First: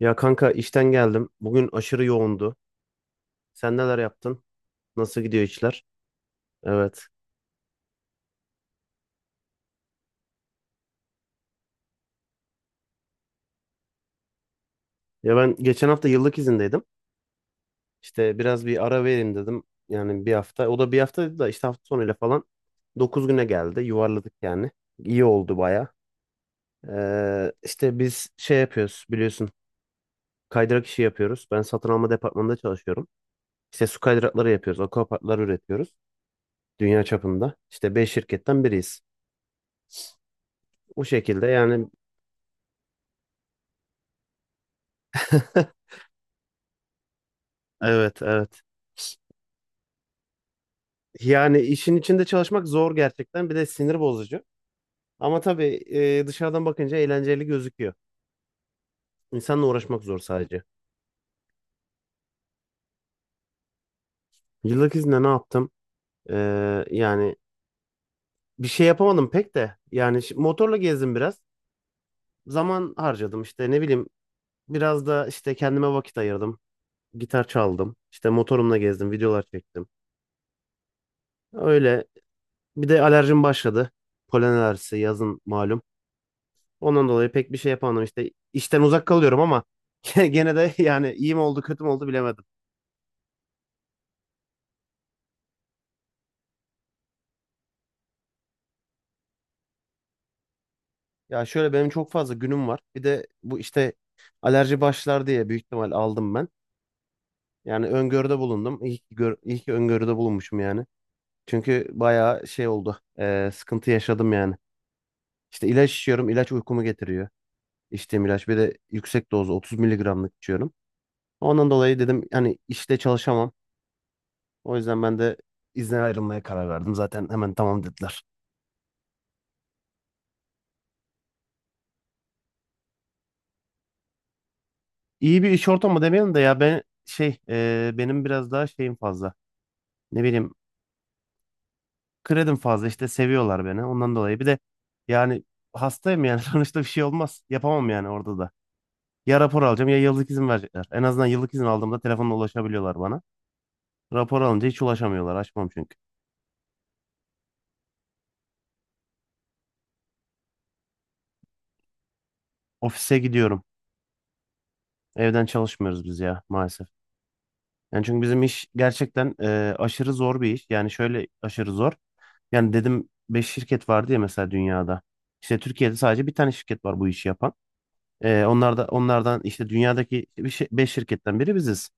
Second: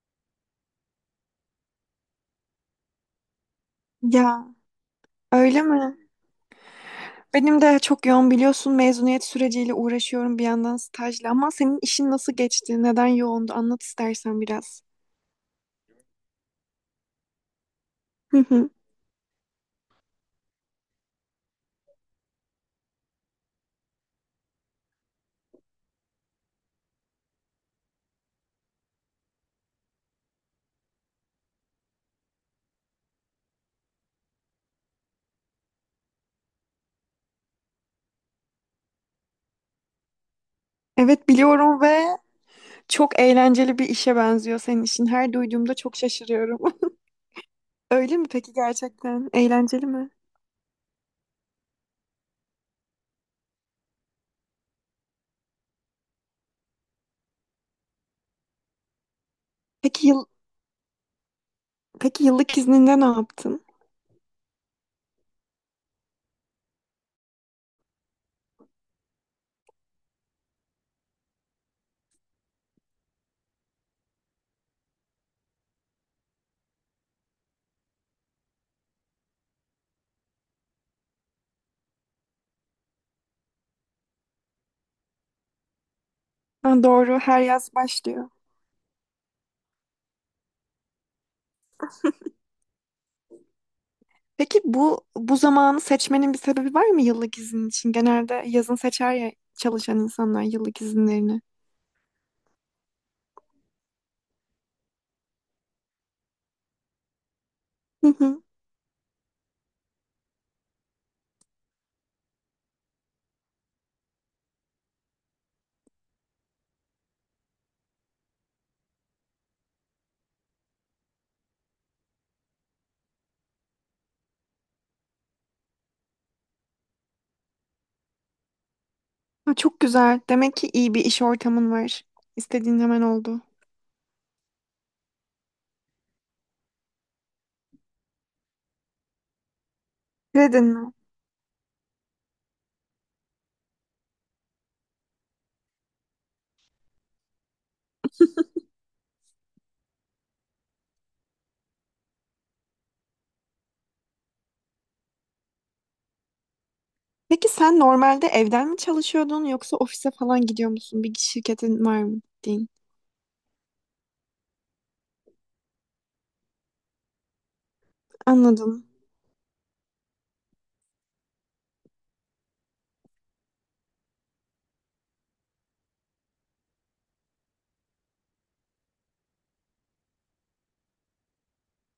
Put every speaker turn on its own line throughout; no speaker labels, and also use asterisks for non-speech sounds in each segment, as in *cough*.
Ya kanka işten geldim. Bugün aşırı yoğundu. Sen neler yaptın?
Ya
Nasıl gidiyor
öyle
işler?
mi?
Evet.
Benim de çok yoğun biliyorsun mezuniyet süreciyle uğraşıyorum bir yandan stajla ama senin işin nasıl geçti? Neden yoğundu? Anlat istersen biraz.
Ya ben geçen hafta yıllık izindeydim. İşte
Hı
biraz
hı.
bir ara vereyim dedim. Yani bir hafta. O da bir hafta dedi da işte hafta sonuyla falan. 9 güne geldi. Yuvarladık yani. İyi oldu baya. İşte biz şey yapıyoruz biliyorsun. Kaydırak işi yapıyoruz. Ben satın alma departmanında çalışıyorum. İşte su kaydırakları yapıyoruz. Akvaparklar üretiyoruz. Dünya çapında. İşte 5 şirketten biriyiz. Bu
Evet
şekilde
biliyorum
yani.
ve çok eğlenceli bir işe benziyor senin işin. Her duyduğumda
*laughs*
çok şaşırıyorum. *laughs* Öyle
Evet,
mi peki
evet.
gerçekten? Eğlenceli mi?
Yani işin içinde çalışmak zor gerçekten. Bir de sinir bozucu. Ama tabii, dışarıdan bakınca eğlenceli gözüküyor. İnsanla uğraşmak
Peki
zor
yıl
sadece.
Peki yıllık izninde ne yaptın?
Yıllık izinde ne yaptım? Yani bir şey yapamadım pek de. Yani motorla gezdim biraz. Zaman harcadım işte, ne bileyim. Biraz da işte kendime vakit ayırdım. Gitar çaldım. İşte motorumla gezdim. Videolar çektim. Öyle. Bir de alerjim başladı. Polen alerjisi yazın malum.
Ha,
Ondan
doğru,
dolayı
her
pek bir şey
yaz
yapamadım
başlıyor.
işte. İşten uzak kalıyorum ama *laughs* gene de yani iyi mi oldu kötü mü oldu bilemedim.
Peki bu zamanı seçmenin bir sebebi var mı yıllık izin için? Genelde yazın seçer ya çalışan insanlar yıllık izinlerini.
Ya şöyle, benim çok fazla günüm var. Bir de bu işte alerji başlar diye büyük ihtimal aldım ben. Yani öngörüde
*laughs*
bulundum. İyi ki, iyi ki öngörüde bulunmuşum yani. Çünkü bayağı şey oldu. Sıkıntı yaşadım yani. İşte ilaç içiyorum. İlaç uykumu getiriyor. İçtiğim ilaç. Bir de yüksek dozu 30 miligramlık içiyorum. Ondan dolayı dedim hani, işte çalışamam. O yüzden ben de izne ayrılmaya karar verdim. Zaten hemen tamam dediler.
Ha, çok güzel. Demek ki iyi bir iş ortamın var. İstediğin hemen oldu.
İyi bir iş ortamı demeyelim de, ya ben şey, benim biraz daha şeyim fazla. Ne bileyim,
Dedin mi?
kredim fazla işte, seviyorlar beni ondan dolayı. Bir de yani hastayım yani, *laughs* sonuçta bir şey olmaz. Yapamam yani orada da. Ya rapor alacağım ya yıllık izin verecekler. En azından yıllık izin aldığımda telefonla ulaşabiliyorlar bana. Rapor alınca hiç ulaşamıyorlar. Açmam çünkü.
Peki sen normalde evden mi çalışıyordun yoksa ofise falan gidiyor musun? Bir şirketin var mı gittiğin?
Ofise gidiyorum. Evden çalışmıyoruz biz ya maalesef. Yani çünkü bizim iş
Anladım.
gerçekten aşırı zor bir iş. Yani şöyle aşırı zor. Yani dedim, 5 şirket vardı ya mesela dünyada. İşte Türkiye'de sadece bir tane şirket var bu işi yapan. Onlar da, onlardan işte, dünyadaki 5 şirketten biri biziz.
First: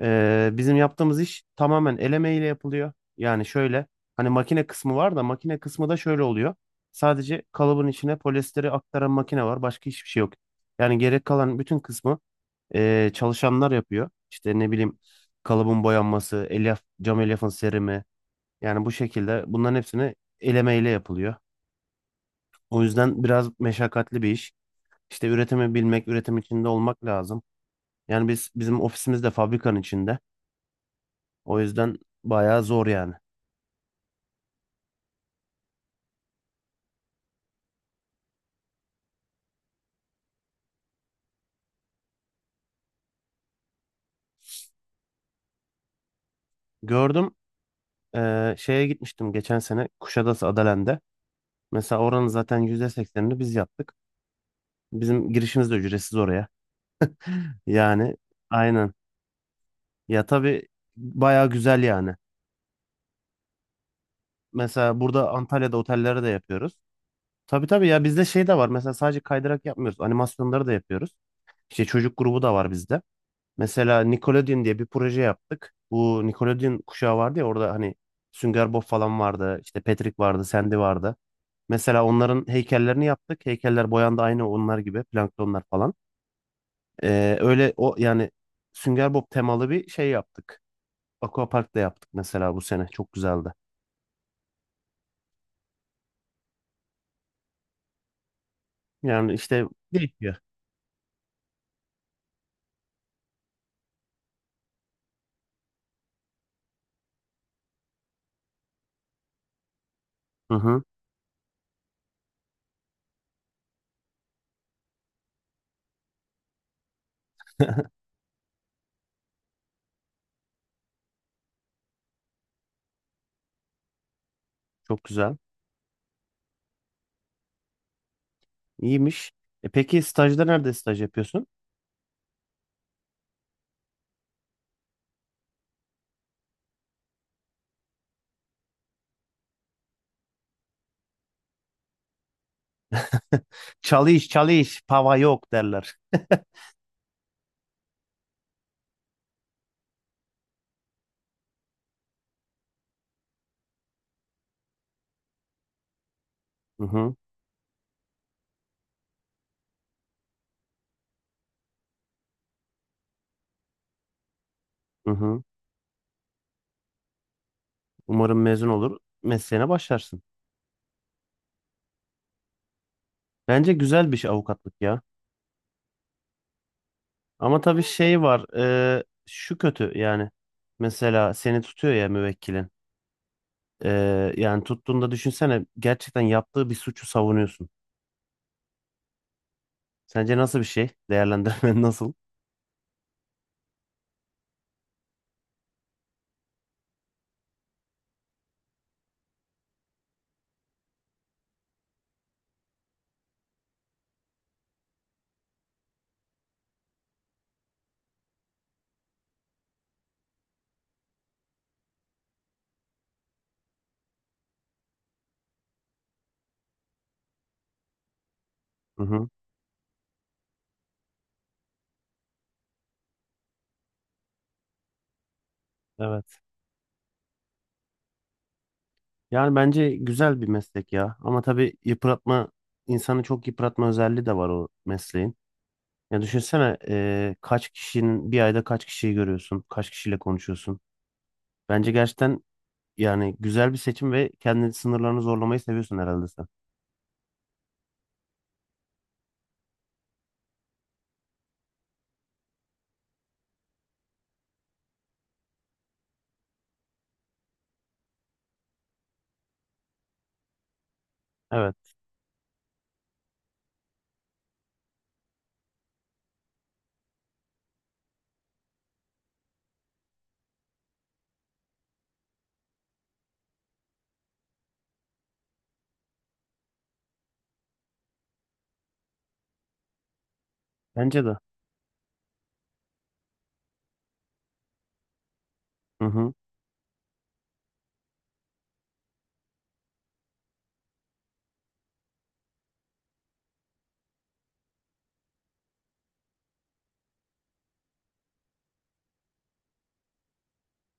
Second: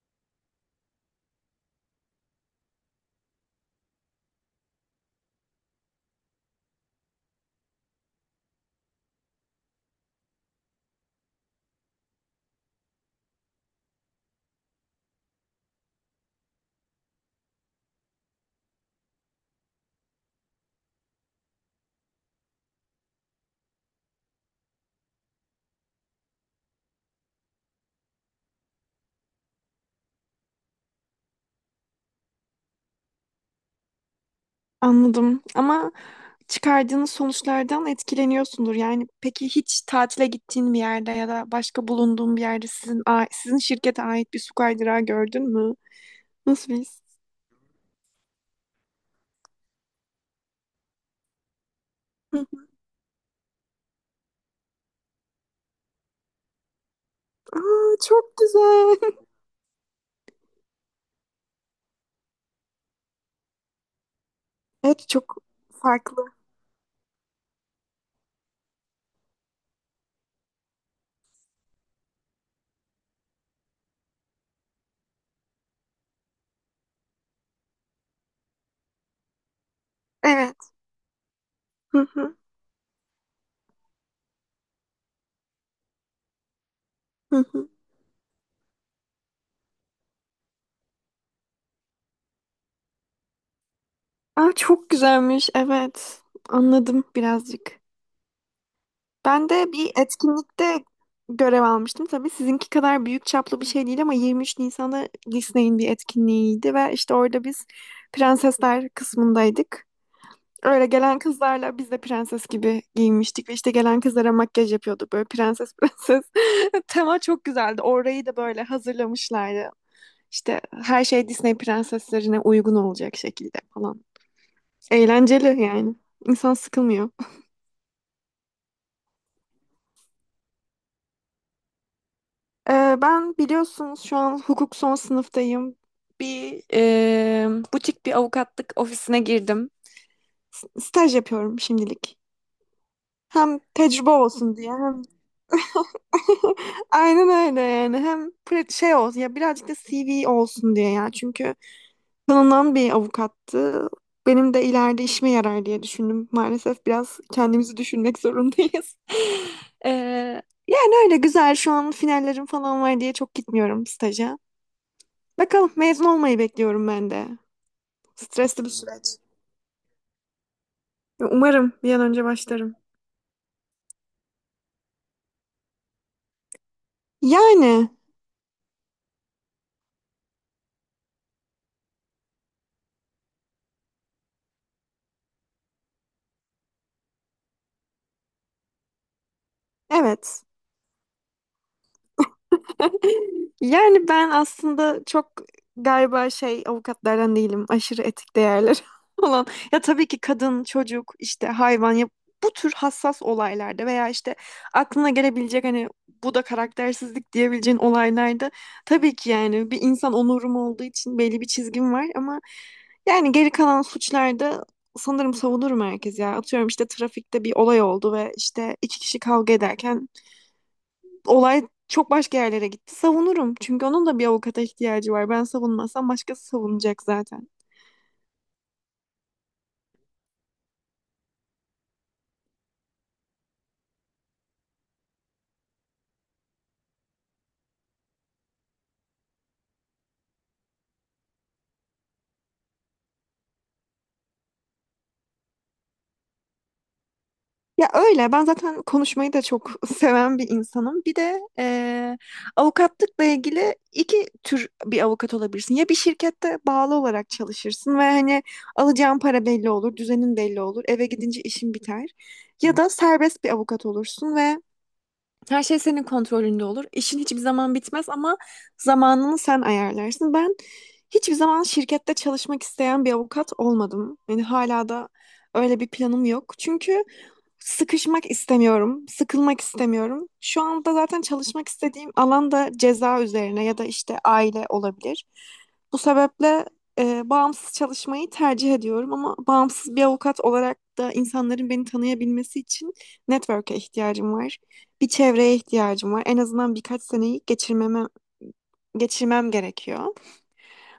Bizim yaptığımız iş tamamen el emeğiyle yapılıyor. Yani şöyle, hani makine kısmı var da, makine kısmı da şöyle oluyor. Sadece kalıbın içine polyesteri aktaran makine var. Başka hiçbir şey yok. Yani gerek kalan bütün kısmı çalışanlar yapıyor. İşte ne bileyim, kalıbın boyanması, elyaf, cam elyafın serimi. Yani bu şekilde bunların hepsini elemeyle yapılıyor. O yüzden biraz meşakkatli bir iş. İşte üretimi bilmek, üretim içinde olmak lazım. Yani bizim ofisimiz de fabrikanın içinde. O yüzden bayağı zor yani.
Anladım. Ama çıkardığınız sonuçlardan etkileniyorsundur. Yani peki hiç tatile gittiğin bir yerde ya da başka bulunduğun bir yerde sizin şirkete ait bir su kaydırağı gördün mü? Nasıl bir his?
Gördüm, şeye gitmiştim geçen sene Kuşadası Adalen'de. Mesela oranın
Hı
zaten
hı.
%80 biz yaptık. Bizim girişimiz de ücretsiz oraya.
Aa,
Yani
çok
aynen.
güzel. *laughs*
Ya tabii, bayağı güzel yani. Mesela
Evet
burada
çok
Antalya'da otellere
farklı.
de yapıyoruz. Tabii tabii, ya bizde şey de var. Mesela sadece kaydırak yapmıyoruz. Animasyonları da yapıyoruz. İşte çocuk grubu da var bizde. Mesela Nickelodeon diye bir proje yaptık. Bu Nickelodeon kuşağı vardı ya, orada hani Sünger Bob falan vardı. İşte Patrick vardı,
Evet.
Sandy vardı. Mesela
Hı hı.
onların heykellerini yaptık. Heykeller boyandı aynı onlar gibi. Planktonlar falan.
Hı hı.
Öyle o yani. Sünger Bob temalı bir şey yaptık. Aquapark da yaptık mesela bu sene. Çok güzeldi.
Aa, çok güzelmiş. Evet. Anladım birazcık.
Yani
Ben
işte
de bir
değişiyor.
etkinlikte görev almıştım. Tabii sizinki kadar büyük çaplı bir şey değil ama 23 Nisan'da Disney'in bir etkinliğiydi ve işte orada biz prensesler kısmındaydık.
Hı hı.
Öyle gelen kızlarla biz de prenses gibi giyinmiştik ve işte gelen kızlara makyaj yapıyorduk böyle prenses prenses. *laughs* Tema çok güzeldi. Orayı da böyle hazırlamışlardı. İşte her şey Disney prenseslerine uygun olacak şekilde falan.
Çok güzel.
Eğlenceli yani. İnsan sıkılmıyor.
İyiymiş. E peki, stajda nerede staj yapıyorsun?
Ben biliyorsunuz şu an hukuk son sınıftayım. Bir e, Butik bir avukatlık ofisine girdim. Staj yapıyorum şimdilik.
*laughs*
Hem tecrübe
Çalış
olsun diye
çalış
hem
pava yok derler.
*laughs* aynen öyle yani hem şey olsun ya birazcık da CV olsun diye ya çünkü tanınan bir avukattı. Benim de ileride işime yarar diye düşündüm.
Hı
Maalesef
hı,
biraz kendimizi düşünmek zorundayız. *laughs* Ee, Yani öyle güzel şu an finallerim falan var diye çok gitmiyorum staja.
hı hı.
Bakalım mezun olmayı bekliyorum ben de.
Umarım
Stresli
mezun
bir
olur
süreç.
mesleğine başlarsın.
Umarım bir an önce başlarım.
Bence güzel bir şey avukatlık ya. Ama tabii
Yani
şey var, şu kötü yani. Mesela seni tutuyor ya müvekkilin. E, yani tuttuğunda düşünsene, gerçekten yaptığı bir suçu savunuyorsun. Sence
evet.
nasıl bir şey? Değerlendirmen *laughs* nasıl?
*laughs* Yani ben aslında çok galiba şey avukatlardan değilim. Aşırı etik değerler *laughs* olan. Ya tabii ki kadın, çocuk, işte hayvan ya bu tür hassas olaylarda veya işte aklına gelebilecek hani bu da karaktersizlik diyebileceğin olaylarda tabii ki yani bir insan onurum olduğu için belli bir çizgim var ama yani geri kalan suçlarda sanırım savunurum herkes ya. Atıyorum işte trafikte bir olay oldu ve işte iki
Hı
kişi
hı.
kavga ederken olay çok başka yerlere gitti. Savunurum. Çünkü onun da bir avukata ihtiyacı var. Ben savunmazsam
Evet.
başkası savunacak zaten.
Yani bence güzel bir meslek ya. Ama tabii yıpratma, insanı çok yıpratma özelliği de var o mesleğin. Ya düşünsene, kaç kişinin bir ayda, kaç kişiyi görüyorsun, kaç kişiyle konuşuyorsun. Bence gerçekten, yani güzel bir seçim, ve kendi sınırlarını zorlamayı seviyorsun herhalde sen.
Ya öyle. Ben zaten konuşmayı da çok *laughs* seven bir insanım. Bir de avukatlıkla ilgili iki tür bir avukat olabilirsin. Ya bir şirkette bağlı olarak çalışırsın ve hani alacağın para belli olur, düzenin belli olur, eve gidince işin
Evet,
biter. Ya da serbest bir avukat olursun ve her şey senin kontrolünde olur. İşin hiçbir zaman bitmez ama zamanını sen ayarlarsın. Ben hiçbir zaman şirkette çalışmak isteyen bir avukat olmadım. Yani hala da öyle bir planım yok. Çünkü sıkışmak istemiyorum, sıkılmak istemiyorum. Şu anda zaten
bence de.
çalışmak istediğim alan da ceza üzerine ya da işte aile olabilir. Bu
Hı hı.
sebeple bağımsız çalışmayı tercih ediyorum ama bağımsız bir avukat olarak da insanların beni tanıyabilmesi için network'e ihtiyacım var. Bir çevreye ihtiyacım var. En azından birkaç seneyi geçirmem gerekiyor.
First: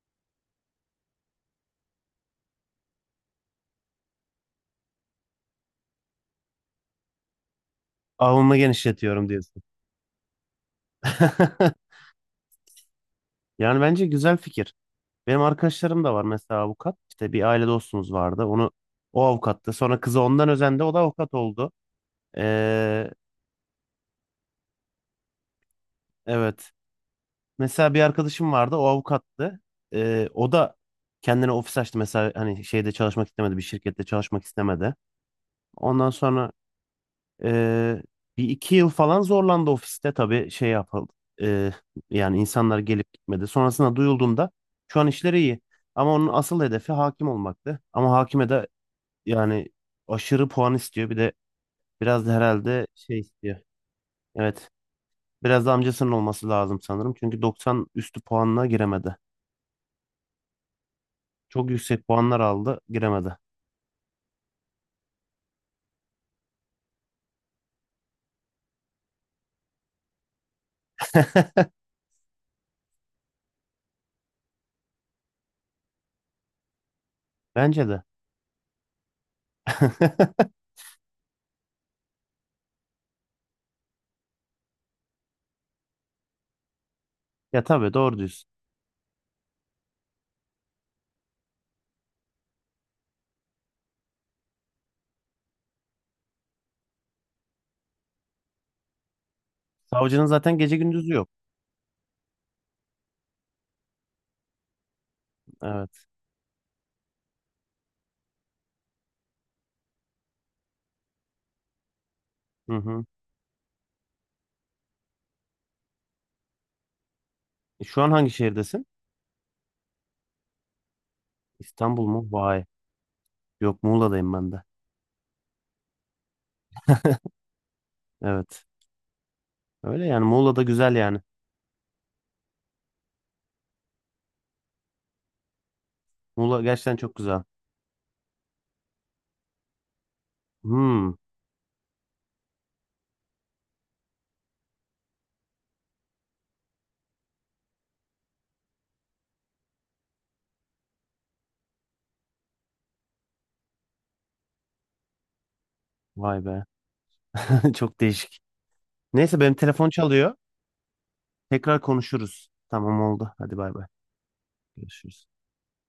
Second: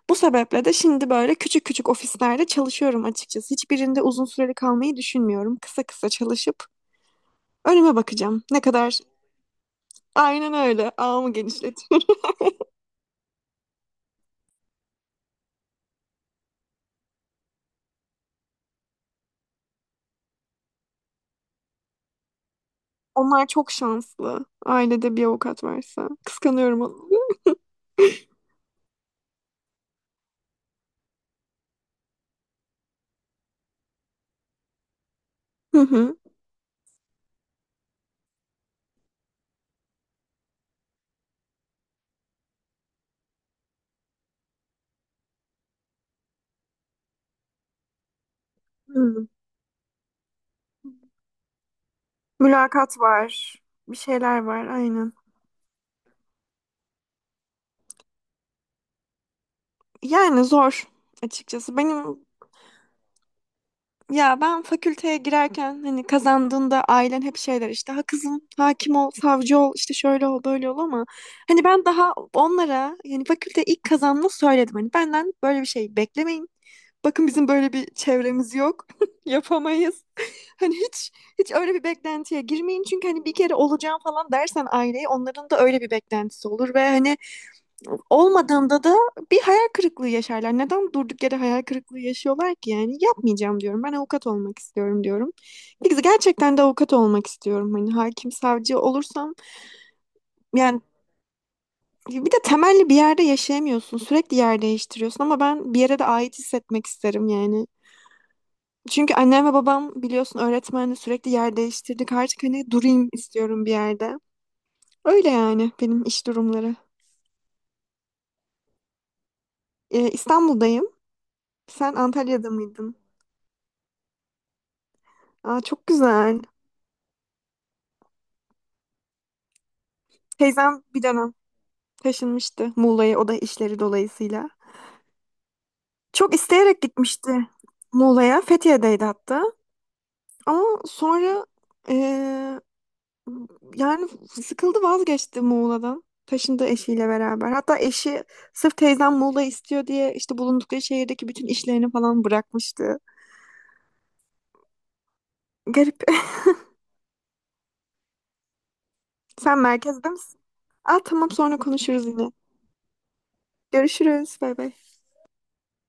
Bu sebeple de şimdi böyle küçük küçük ofislerde çalışıyorum açıkçası. Hiçbirinde uzun süreli kalmayı düşünmüyorum. Kısa kısa çalışıp önüme bakacağım.
Avamı
Ne kadar?
genişletiyorum diyorsun.
Aynen öyle. Ağımı
*laughs*
genişletiyorum.
Yani bence güzel fikir. Benim arkadaşlarım da var mesela avukat. İşte bir aile dostumuz vardı. O avukattı. Sonra kızı ondan özendi. O da avukat oldu. Eee
*laughs* Onlar çok şanslı. Ailede bir avukat varsa.
Evet.
Kıskanıyorum onu.
Mesela bir arkadaşım vardı, o avukattı. O da kendine ofis açtı mesela, hani şeyde çalışmak istemedi, bir şirkette çalışmak istemedi.
Hı
Ondan
hı.
sonra ee, bir iki yıl falan zorlandı ofiste, tabii şey yapıldı. Ee, yani insanlar gelip gitmedi. Sonrasında duyulduğunda şu an işleri iyi. Ama onun asıl hedefi hakim olmaktı. Ama hakime de
Hı.
yani aşırı puan istiyor. Bir de biraz da herhalde
Mülakat
şey
var.
istiyor.
Bir şeyler var
Evet.
aynen.
Biraz da amcasının olması lazım sanırım. Çünkü 90 üstü puanla giremedi.
Yani zor
Çok
açıkçası.
yüksek
Benim
puanlar aldı, giremedi.
Ya ben fakülteye girerken hani kazandığında ailen hep şeyler işte ha kızım hakim ol, savcı ol, işte şöyle ol, böyle ol ama hani
*laughs*
ben daha onlara yani fakülte ilk kazandığımda söyledim hani benden böyle bir şey beklemeyin. Bakın bizim böyle bir
Bence de.
çevremiz yok. *laughs* Yapamayız.
*laughs*
*laughs* Hani hiç Hiç öyle bir beklentiye girmeyin çünkü hani bir kere olacağım falan dersen aileyi onların da öyle bir beklentisi olur ve hani
Ya tabii, doğru diyorsun.
olmadığında da bir hayal kırıklığı yaşarlar. Neden durduk yere hayal kırıklığı yaşıyorlar ki? Yani yapmayacağım diyorum. Ben avukat olmak istiyorum diyorum. Biz gerçekten de avukat olmak istiyorum. Hani hakim, savcı olursam
Savcının zaten gece
yani
gündüzü yok.
bir de temelli bir yerde yaşayamıyorsun. Sürekli yer değiştiriyorsun ama ben bir yere de
Evet.
ait hissetmek isterim yani. Çünkü annem ve babam biliyorsun öğretmenle sürekli yer değiştirdik. Artık hani
Hı hı.
durayım istiyorum bir yerde. Öyle yani benim iş durumları.
Şu an hangi şehirdesin?
İstanbul'dayım. Sen
İstanbul mu?
Antalya'da
Vay.
mıydın?
Yok, Muğla'dayım ben de.
Aa, çok güzel.
Evet. Öyle yani, Muğla da
Teyzem
güzel
bir
yani.
dönem taşınmıştı Muğla'ya o da işleri dolayısıyla. Çok
Muğla
isteyerek
gerçekten çok
gitmişti
güzel.
Muğla'ya. Fethiye'deydi hatta. Ama
Hmm.
sonra eee, yani sıkıldı vazgeçti Muğla'dan. Taşındı eşiyle beraber. Hatta eşi sırf teyzem Muğla istiyor diye işte bulundukları şehirdeki bütün işlerini falan bırakmıştı. Garip.
Vay be. *laughs* Çok değişik. Neyse,
*laughs*
benim
Sen
telefon
merkezde
çalıyor.
misin? Aa tamam sonra
Tekrar
konuşuruz yine.
konuşuruz. Tamam, oldu. Hadi, bay bay.
Görüşürüz. Bay bay.
Görüşürüz.